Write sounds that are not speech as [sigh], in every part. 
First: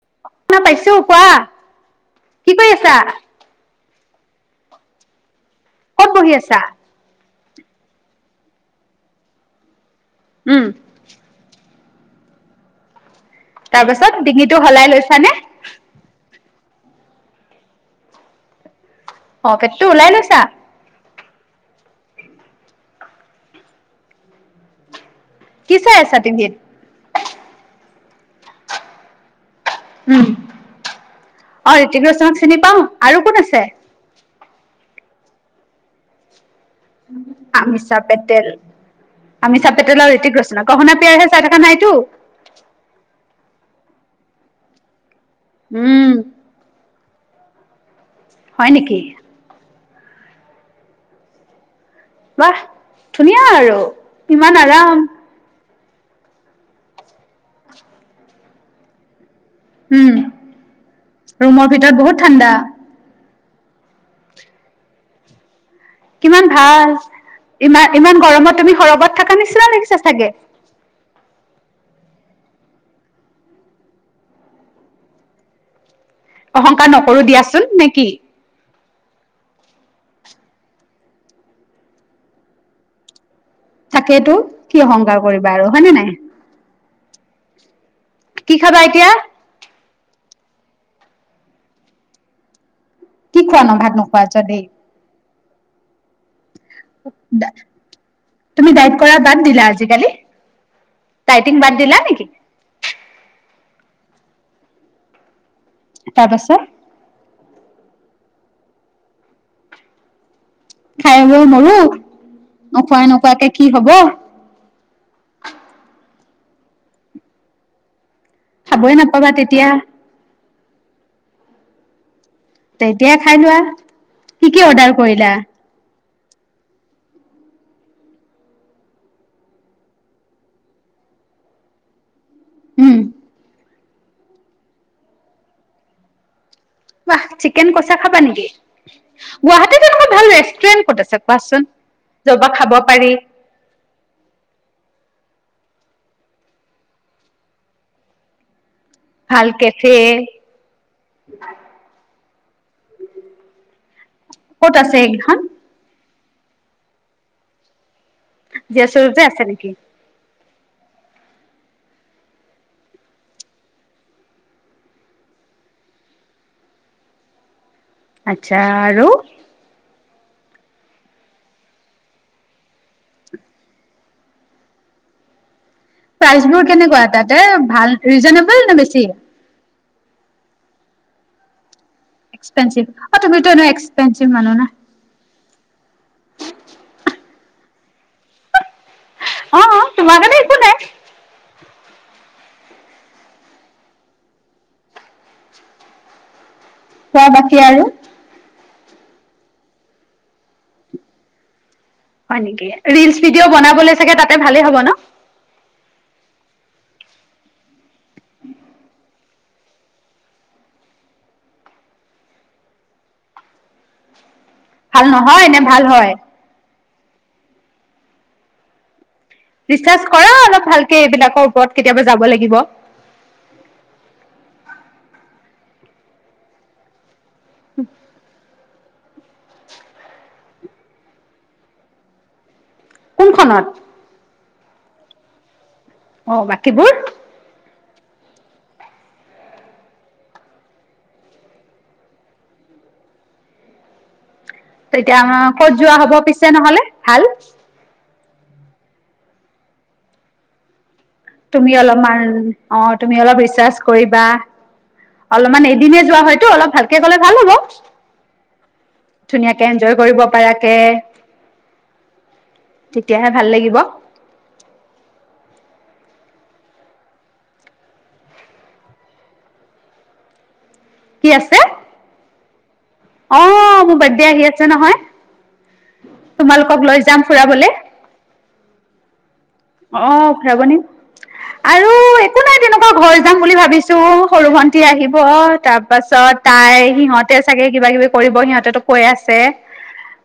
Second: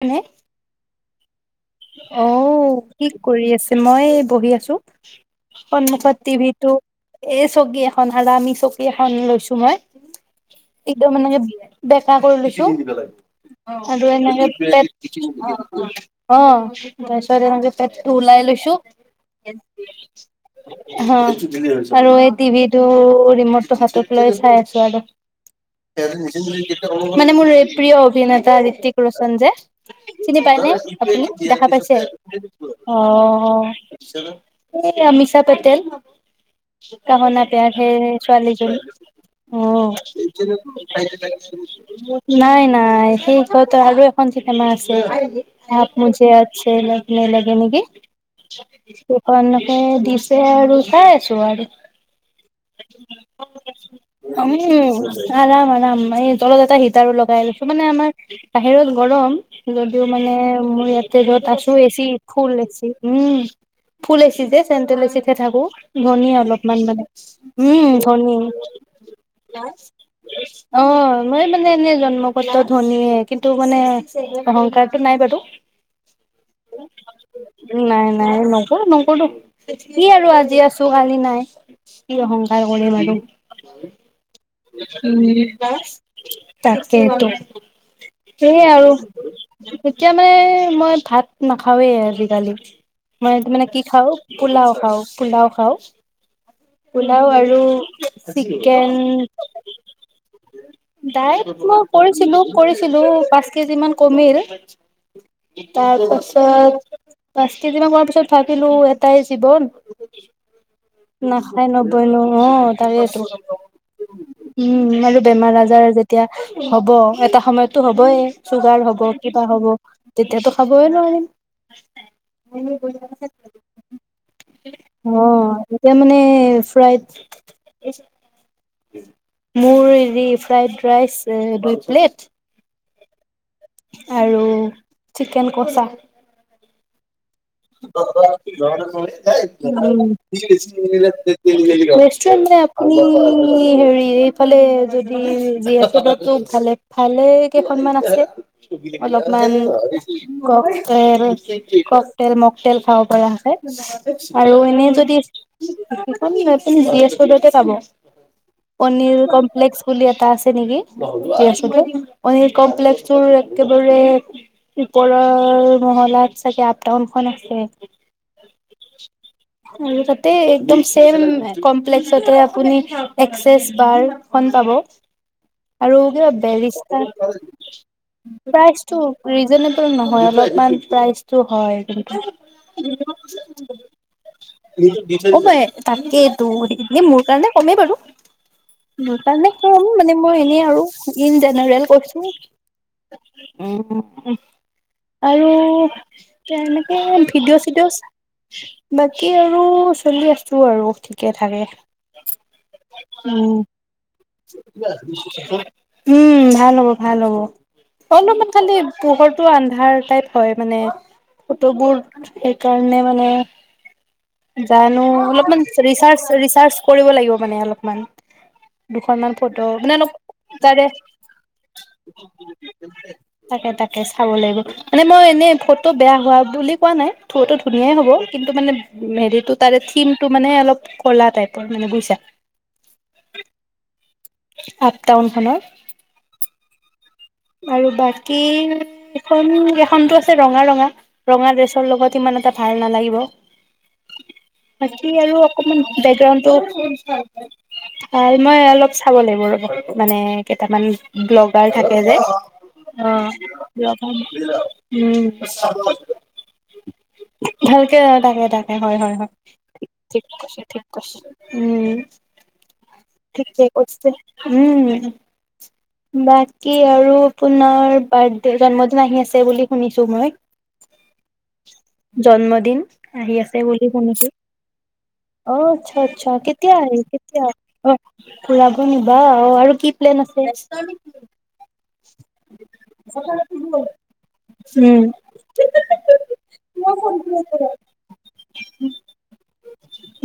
মানে শুনা পাইছো কোৱা অ কি কৰি আছা কি কৰি আছে মই বহি আছো। ক'ত সন্মোসত টি বহি আছা ভিটো এ চকী এখন সাআমি চকী এখন লৈছো মই উম একদম মানে বি বেকা কৰি লৈছো তাৰ আৰু পাছত এনেকে ডিঙিটো ত [unintelligible] সলাই লৈছানে অ তাৰপিছত এনেকে পেটটো ওলাই লৈছো অ পেতটো ওলাই লৈছা? হ আৰু এই টিভি টো ৰিমটটো হাতত লৈ চাই আছো আৰু কি চাই ত আছা মিচয়া টিভিত [unintelligible] [unintelligible] মানে মোৰ প্ৰিয় অভিনেতা ঋতিক ৰোচন যে উম চিনি পাইনে আপুনি দেখা অ পাইছে ঋতিক ৰোশনক চিনি পাও আৰু কোন আছে অ আমিষা পেটেেল কাহোনা প্ৰিয়াৰ সে আমিষা পেটেল ছোৱালীজনী অ আমিষা পেটেল আৰু ঋতিক ৰোশন আকৌ শুনা পিয়াৰহে চাই থকা নাইতো নাই নাই সেই হয় ত আৰু সঞ্চিতা মা আছে [unintelligible] আপ উম মুজে আতছে লা নেলাগে নেকি? হয় নেকি প [unintelligible] এ দিছে আৰু চাই আছো আৰু বাহ ধুনীয়া আৰু ইমান আৰাম ন মানে [unintelligible] তলত এটা শীতাৰু ল কাইলে সেইটো মানে আমাৰ [unintelligible] বাহিৰে [unintelligible] গৰম যদিও উম মানে মোৰ ইয়াতে যত ৰুমৰ আছো ভিতৰত এচি বহুত ফুল ঠাণ্ডা এচি। উম ফুল এচি যে চেণ্ট্ৰেল এচিতে থাকো। ধনী কিমান অলপমান ভাল মানে ইমান উম ইমান ধনী। গৰমত তুমি সৰবত থকা নিচিনা লাগিছে চাগে অ মই মানে এনেই জন্মগত ধনীয়ে কিন্তু মানে অহংকাৰটো নাই বাৰু অহংকাৰ নকৰোঁ দিয়াচোন্ নে কি? অ নকৰো কি আৰু আজি আছো কালি নাই কি অহংকাৰ কৰিম আৰু। তাকেইটো কি অহংকাৰ কৰিবা আৰু হয়নে নাই? ঠিকে সেইটোৱেই। কি সেয়ে খাবা আৰু এতিয়া এতিয়া মানে মই ভাত নাখাওঁৱেই আজিকালি। মই সেইটো খোৱা মানে ন কি ভাত খাওঁ নোখোৱা যদি পোলাও খাওঁ পোলাও। হয় পোলাও আৰু তুমি চিকেন। ডাইট কৰা মই বাদ দিলা আজিকালি ডাইটিং বাদ কৰিছিলো দিলা নেকি কৰি ছিলো পাঁচ কেজি মান কমিল, তাৰ পাছত তাৰপাছত পাঁচ কেজি মান হোৱাৰ পিছত ভাবিলোঁ এটাই জীৱন, খাই বৈ নাখাই মৰো নবৈনো অ তাৰে নোখোৱাই আছ নোখোৱাকে কি হব উম আৰু বেমাৰ আজাৰ যেতি এতিয়া হ'ব। এটা সময়ত এইটো হ'বই । চুগাৰ খাবই হ'ব, নাপাবা কিবা তেতিয়া হ'ব, তেতিয়াতো খাবই নোৱাৰিম! তেতিয়া, খাই লোৱা কি কি অৰ্ডাৰ অ কৰিলা । এতিয়া মানে, ফ্ৰাইড মোৰ হেৰি, ফ্ৰাইড ৰাইচ দুই প্লেট! উম আৰু চিকেন কঁচা । ৱাহ! গুৱাহাটীত এনেকুৱা ভাল ৰেষ্টুৰেন্ট ক'ত আছে কোৱাচোন ৰেষ্টুৰেণ্ট যবা মানে, খাব আপুনি পাৰি হেৰি এইফালে যদি যিহেতু, এইটো ভালে, ভালে কেইখনমান আছে । ভাল অলপমান কেফে ককটেইল টেইল, মকটেইল খাব পাৰা হ'লে আৰু ক'ত এনেই আছে যদি সেইখন আপুনি, নাৰ্ছিং জি এছ ৰোডতে যাব । পনীৰ জিয়াচৰতে আছে নেকি? কমপ্লেক্স বুলি এটা আছে নেকি? [unintelligible] পনীৰ কমপ্লেক্সৰ একেবাৰে ওপৰৰ মহলাত চাগে টাউনখন আছে । আচ্ছা! আৰু আৰু তাতে একদম চেম কমপ্লেক্সতে আপুনি এক্সেছ বাৰখন পাব । আৰু কিবা প্ৰাইচ বোৰ বেৰিষ্টা কেনেকুৱা [unintelligible] তাতে ভাল ৰিজনেবল নে বেছি নহয়, অলপমান প্ৰাইজটো? হয় । এক্সপেঞ্চিভ অ! তুমিতো এনেও এক্সপেঞ্চিভ মানুহ ন । কমেই, তাকেইতো মোৰ কাৰণে কমেই বাৰু । মোৰ কাৰণে অ কম মানে তোমাৰ মই কাৰণে একো এনেই নাই। আৰু ইন জেনেৰেল । কৈছো আৰু তই, এনেকে খোৱা বাকী ভিডিঅ' আৰু চিডিঅ' চা বাকী আৰু চলি আছো আৰু ঠিকে- থাকে। হয় নেকি? ৰিলচ ভিডিঅ' উম। বনাবলৈ চাগে তাত [unintelligible] উম, ভাল হ'ব! ভাল হ'ব! অলপমান খালি পোহৰটো আন্ধাৰ টাইপ হয়, মানে ফটোবোৰ সেইকাৰণে মানে ভাল জানো, নহয় অলপমান নে ভাল হয়? ৰিচাৰ্জ ৰিচাৰ্জ কৰিব লাগিব মানে, অলপমান । অকনমান ফটো মানে ৰিচাৰ্চ অলপ কৰা অলপ তাৰে ভালকে এইবিলাকৰ ওপৰত কেতিয়াবা যাব লাগিব। তাকে তাকে চাব লাগিব । মানে মই এনেই ফটো বেয়া হোৱা বুলি কোৱা নাই। ফটো ধুনীয়াই হ'ব কিন্তু মানে হেৰিটো তাৰে থিমটো মানে অলপ কলা টাইপৰ মানে বুইছা। কোনখনত? আঠ টাউন খনত অ বাকীবোৰ আৰু বাকী এখন এখনটো আছে ৰঙা ৰঙা ৰঙা ড্ৰেছৰ লগত ইমান এটা ভাল নালাগিব বাকী তেতিয়া আৰু আমাৰ ক'ত অকমান যোৱা হ'ব পিছে বেকগ্ৰাউডটো নহ'লে ভাল? মই অলপ চাব লাগিব ৰব মানে কেইটামান তুমি ব্লগাৰ থাকে যে অলপমান [unintelligible] অ অ তুমি অলপ ৰিচাৰ্চ কৰিবা অলপমান এদিনে যোৱা হয়তো অলপ ভালকে গ'লে ভাল হ'ব ভালকে তাকে তাকে হয় হয় হয় ধুনীয়াকে এনজয় কৰিব ঠিক কৈছে পাৰাকে তেতিয়াহে ভাল ঠিকে লাগিব কৈছে উ কি আৰু আৰু আপোনাৰ বাৰ্থডে জন্মদিন আহি আছে বুলি শুনিছো মই। কি আছে দিন আহি অ আছে বুলি মোৰ বাৰ্থডে শুনিছো। আহি আছে নহয় অ আচ্ছা আচ্ছা কেতিয়া তোমালোকক আহি লৈ যাম কেতিয়া ফুৰাবলে আহ ফুৰাব নিবা অ আৰু কি অ প্লেন আছে ফুৰাব নিম আৰু একো নাই তেনেকুৱা ঘৰ যাম বুলি ভাবিছো সৰু ভন্টি আহিব তাৰ পাছত তাই সিহঁতে চাগে কিবা কিবি কৰিব সিহঁতেতো কৈ আছে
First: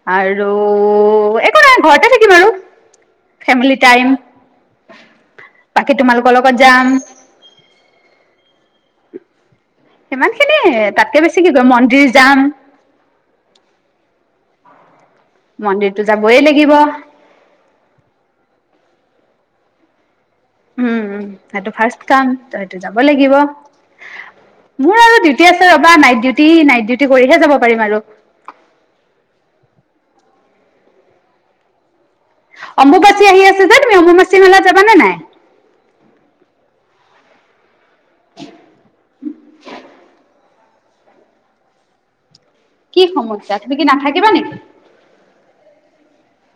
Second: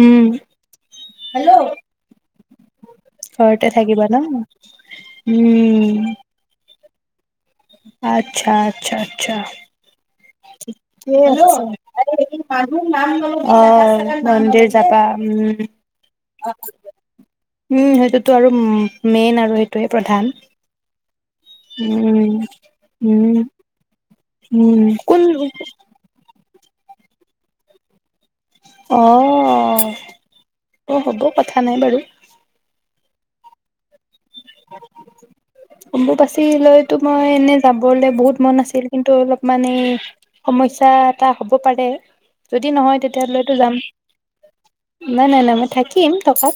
উম উম আৰু একো নাই ঘৰতে থাকিম আৰু ঘৰতে ফেমিলি টাইম থাকিবা ন? উম বাকী তোমালোকৰ লগত যাম। আচ্ছা আচ্ছা আচ্ছা! সিমান খিনিয়ে ঠিকে তাতকে বেছি কি কৰিম মন্দিৰ যাম আছে। অ মন্দে যাবা। উম মন্দিৰটো যাবই লাগিব উম উম সেইটোতো আৰু মেইন আৰু। আৰু সটোৱেই প্ৰধান। সেইটো ফাৰ্ষ্ট কাম উম তাতটো যাব উম লাগিব উম ।মোৰ আৰু কোন ডিউটি আছে ৰবা নাইটডিউটি টি নাইট ডিউটি কৰিহে যাব পাৰিম আৰু। অ অ হ'ব কথা নাই বাৰু। অম্বুবাচী আহি আছে যে তুমি অম্বুবাচী। মেলাত যাবানে নাই অম্বু বাচি লৈ। তটো মই এনে যাবলে বহুত মন আছিল কিন্তু অলপ মান এই সমস্যা এটা হ'ব পাৰে। যদি নহয় কি তেতিয়াহলেতো সমস্যা যাম, তুমি কি নাথাকিবা নেকি নাই নাই নাই মই থাকিম। থাকিম থকাত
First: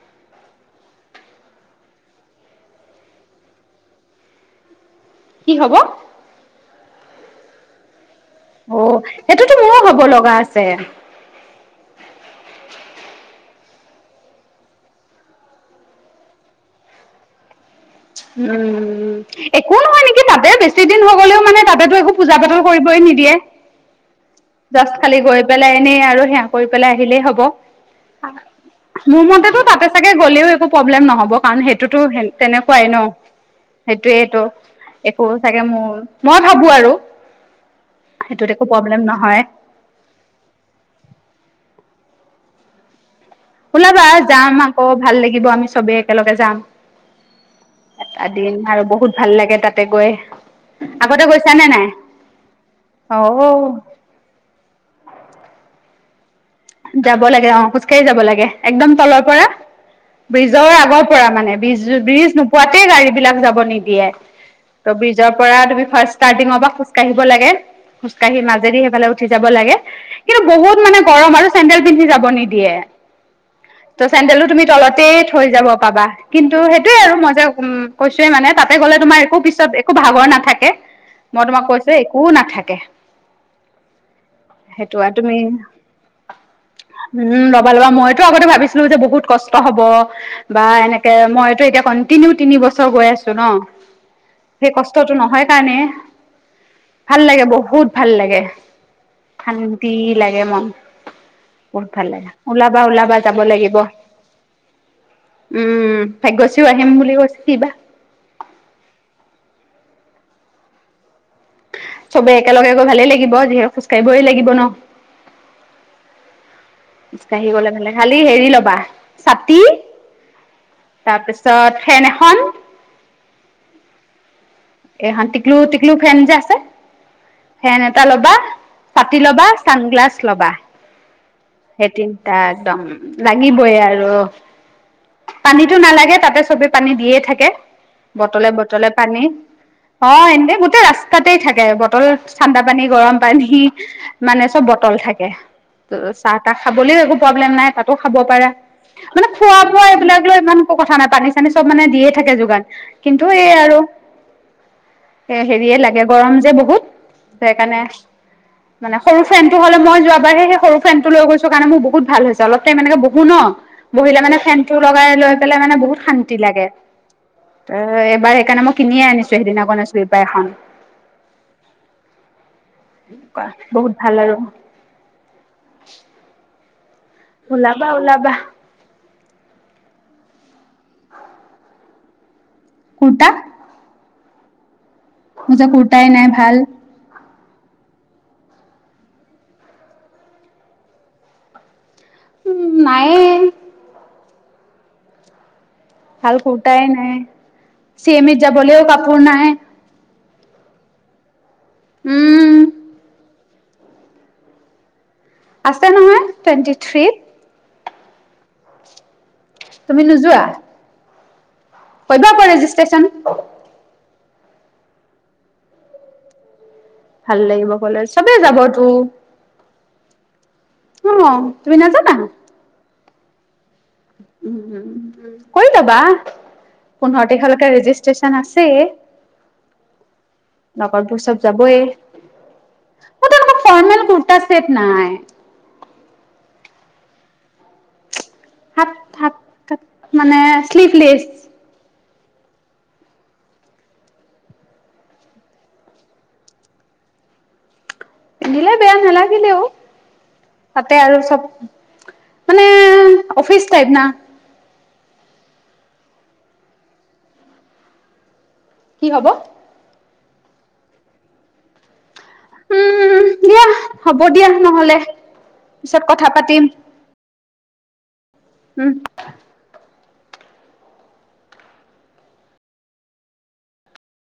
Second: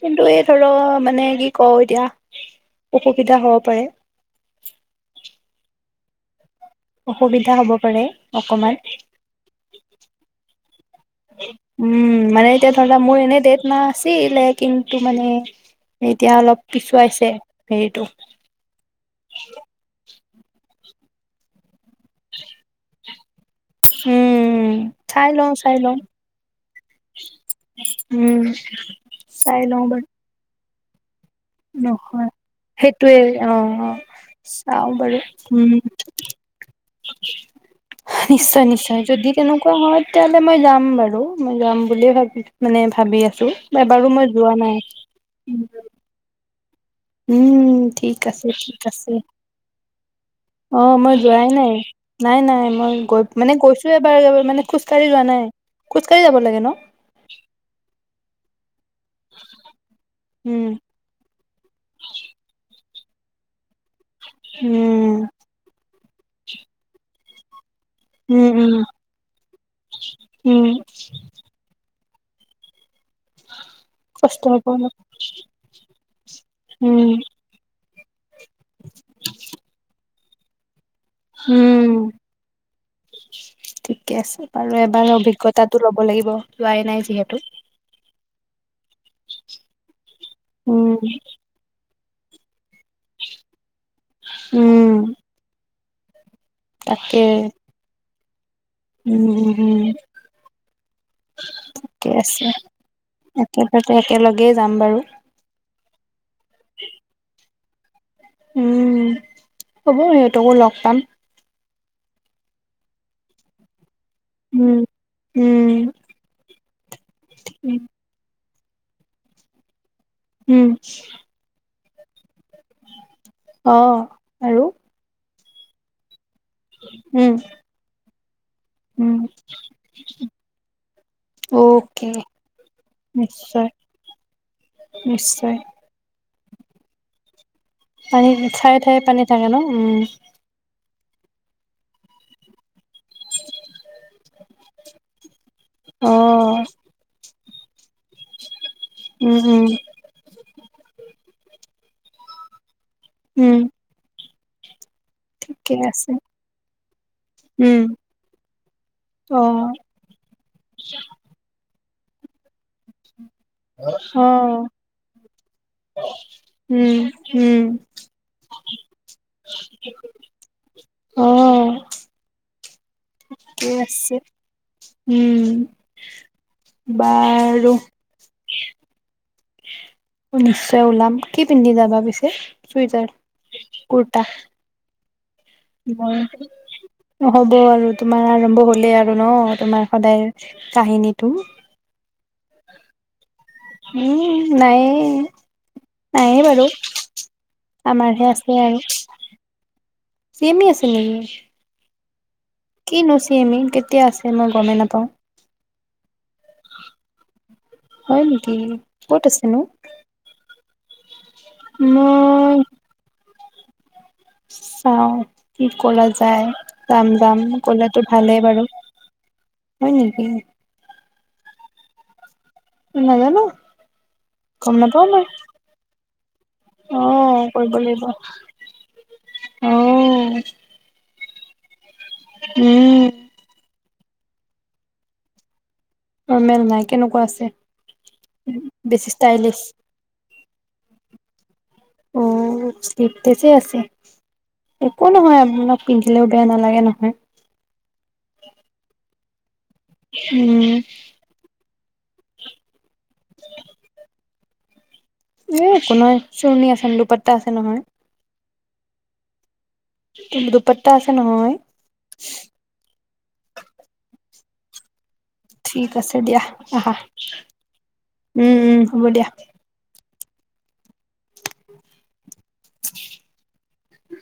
কিন্তু এই ধৰক মানে কি কওঁ এতিয়া। অসুবিধা হ'ব পাৰে। কি হব? অসুবিধা হব পাৰে। অকমান, সেইটোতো মোৰো হব লগা আছে উম মানে এতিয়া ধৰি লোৱা মোৰ এনে ডট। নাছিলে কিন্তু মানে এতিয়া অলপ পিছুৱাইছে। হেৰিটো উম একো নহয় নেকি। কি তাতে বেছি দিন হ গলেও মানে তােতো একো পূজা পাতল কৰিবই নি যিয়ে। উম জাষ্ট খালি চাই গৈ লওঁ পেলাই চাই লওঁ এনেই আৰু সেৱা কৰি পেলাই আহিলেই হব। উম মোৰ মতেতো চাই লওঁ তাতে বাৰু চাগে গলেও একো প্ৰব্লেম নহ'ব পান সেইটোতো তেনেক সেইটোয়ে অ অ চাও বাৰু। একো চাগে উম মোৰ মই ভাবো আৰু সেইটোত একো নিশ্চয় নিশ্চয় প্ৰব্লেম যদি নহয় তেনেকুৱা হয় তেতিাহলে মই যাম বাৰু মই। যাম বুলি ভাবি মানে ভাবি আছো। ওলাবা এবাৰো মই যোৱা যাম নাই আকৌ ভাল লাগিব আমি চবেই একেলগে যাম। উম ঠিক এটা আছে, দিন ঠিক আৰু বহুত আছে ভাল লাগে তাতে গৈ ।অ মই আগতে যোৱাই গৈছানে নাই, নাই নাই মই অ গৈ মানে গৈছো এবাৰবাৰ মানে খোজকাঢ়ি যোৱা নাই। খজকাঢ়ি য লাগে। ন যাব লাগে অ খোজ কঢ়ি যাব লাগে। একদম তলৰ পৰা উম ব্ৰিজৰ আগৰ পৰা মানে বিজ-ব্ৰিজ নোপোৱ তাতে গাড়ী বিলাক যাব নিদিয়ে ত' উম ব্ৰিজৰ পৰা তুমি ফাৰ্ষ্ট ষ্টাৰ্টিঙৰ পৰা খোজকাঢ়িব লাগে খোজকাঢ়ি উম উম মাজেদি সেইফালে উঠি যাব লাগে কিন্তু উম বহুত মানে গৰম আৰু ছেন্দেল পিন্ধি যাব নিদিয়ে ত কষ্ট চেন্দেলটো হ'ব তুমি অলপ তলতে থৈ যাব পাবা কিন্তু সেইটোয়ে উম আৰু মই যে কৈছোৱয়ে মানে তাতে গ'লে তোমাৰ একো পিছত একো ভাগৰ না থাকে উম ঠিকে আছে বাৰু সেইটো এবাৰ আৰু তুমি অভিজ্ঞতাটো লব লাগিব । ল যোৱাই নাই যিহেতু । আতে ভাবিছোঁ যে বহুত কষ্ট হব বা উম এনেকে মইতটো এতিয়া তিও তিনি বছৰ ৰ গৈ আছো ন সেই উম কষ্টটো নহয় কাৰণে ভাল তাকে লাগে বহুত ভাল লাগে উম উম ডি লাগে মন বহুত ভাল ঠিকে লাগে আছে ওলাবা ওলাবা যাব লাগিব একেলগতে একেলগেই যাম বাৰু উম উম ভাগ্যশীও আহিম বুলি কৈছে কি বা উম হ'ব সিহঁতকো লগ পাম চবে একেলগে গৈ ভালেই লাগিব, যিহু কৰিবই লাগিব ন উম উম [unintelligible] াঢ়ি গলে মানে খালি হেৰি ল'ব ছাতি? উম তাৰপিছত ফেন এখন অ আৰু? এ হা তিকলো, তিকলু ফেন য উম ফেন এটা লবা উম চাতি ল'বা চানগ্লাছ লবা, সেই অ'কে তিনটা একদম নিশ্চয় লাগিবইে আৰু নিশ্চয় পানীতটো নালাগে তাতে চবে পানী দিয়ে থাকে পানী ঠায়ে ঠায়ে পানী থাকে ন, উম হয় - গোটতে ৰাস্তাতে থাকে, বটল ঠা্ডা পানী গৰম পানী মানে চব বটল থাকে, ত অ চাহ তাহ খাবলৈ একো প নাই খাব পাৰো, মানে উম খোৱা উম বোৱা এইবিলাক লৈ ইমান একো কথা নাই পানী চানী চব মানে দিয়ে থাকে যোগান কিন্তু এই উম আৰু ঠিকে হেৰিয়ে লাগে আছে গৰম যে বহুত স উম সেইকাৰণে মানে সৰু অ ফেন টো হলে মই যোৱাবাৰে সেই সৰু ফেন টো লৈ গৈছো কাৰণে মোৰ বহুত বহত ভাল হৈছে অলপ ততে মানে বহো ন, বহিলে অ মানে ফেন টো লগাই লৈ মানে বহুত শান্তি লাগে, উম উম ত এবাৰ সেইকাৰণে মই কিনিয়ে আনিছো। সদিনাখনণ আ চ পাই এখন [unintelligible] অ বহুত আছে, ভাল আৰু উম বাৰু ওলাবা ওলাবা নিশ্চয় ওলাম, কি পিন্ধি যাবা পিছে? সুইজাৰ, কুৰ্তা কুৰ কুত্তা [unintelligible] ম যো কটাই নাই ভাল হ'ব আৰু তোমাৰ আৰম্ভ হলেই আৰু ন তোমাৰ সদায় কাহিনীটো উম নাইে উম নাই ভাল নায়ে বাৰু কুৰ্তাই নাই চি আমাৰহে এম ইত আছে আৰু যাবলৈও কাপোৰ নাই চমি আছে নেকি উম কি নুচি এমি কেতিয়া আছে মই গমেই নাপাওঁ আছে নহয় টুৱেণ্টি থ্ৰীত হয় নেকি ক'ত আছেনো তুমি নোযোৱা [inaudible] কৰিবা আকৌ ৰেজিষ্ট্ৰ্যচন চাও কি কৰা যায় যাম ভাল যাম লাগিব কলেজ কলেতো চবেই ভালেই বাৰু যাবতো হয় নেকি অ তুমি নাজানা ন নাজানো উ গম নাপাও মই কৰি লবা অ পোন্ধৰ তাৰিখলৈকে কৰিব লাগিব ৰেজিষ্ট্ৰেচন আছে অ লগতবোৰ চব যাবয়ে উম। কুৰ্তা সেত নাই। অ মেল নাই কেনেকুৱা আছে বেছি ষ্টাইলিছ। শ্লিপলেছ। অঁ, শ্লিপলেছে আছে একো নহয় আপোনাক পিন্ধিলেও বেয়া নালাগে নহয়। দিলে বেয়া নালাগে হেল্ল। উম তাতে আৰু চব। মানে অফিচ টাইপ না। এই একো নাই চুৰণি আছে দুপাতটা আছে নহয়। কি হব। কিন্ত দুপাতটা আছে নহয়। [inaudible] উম দিয়া হ'ব দিয়া নহলে। ঠিক পিছত আছে কথা দিয়া পাতিম, আহা। উম উম হ'ব দিয়া। উম।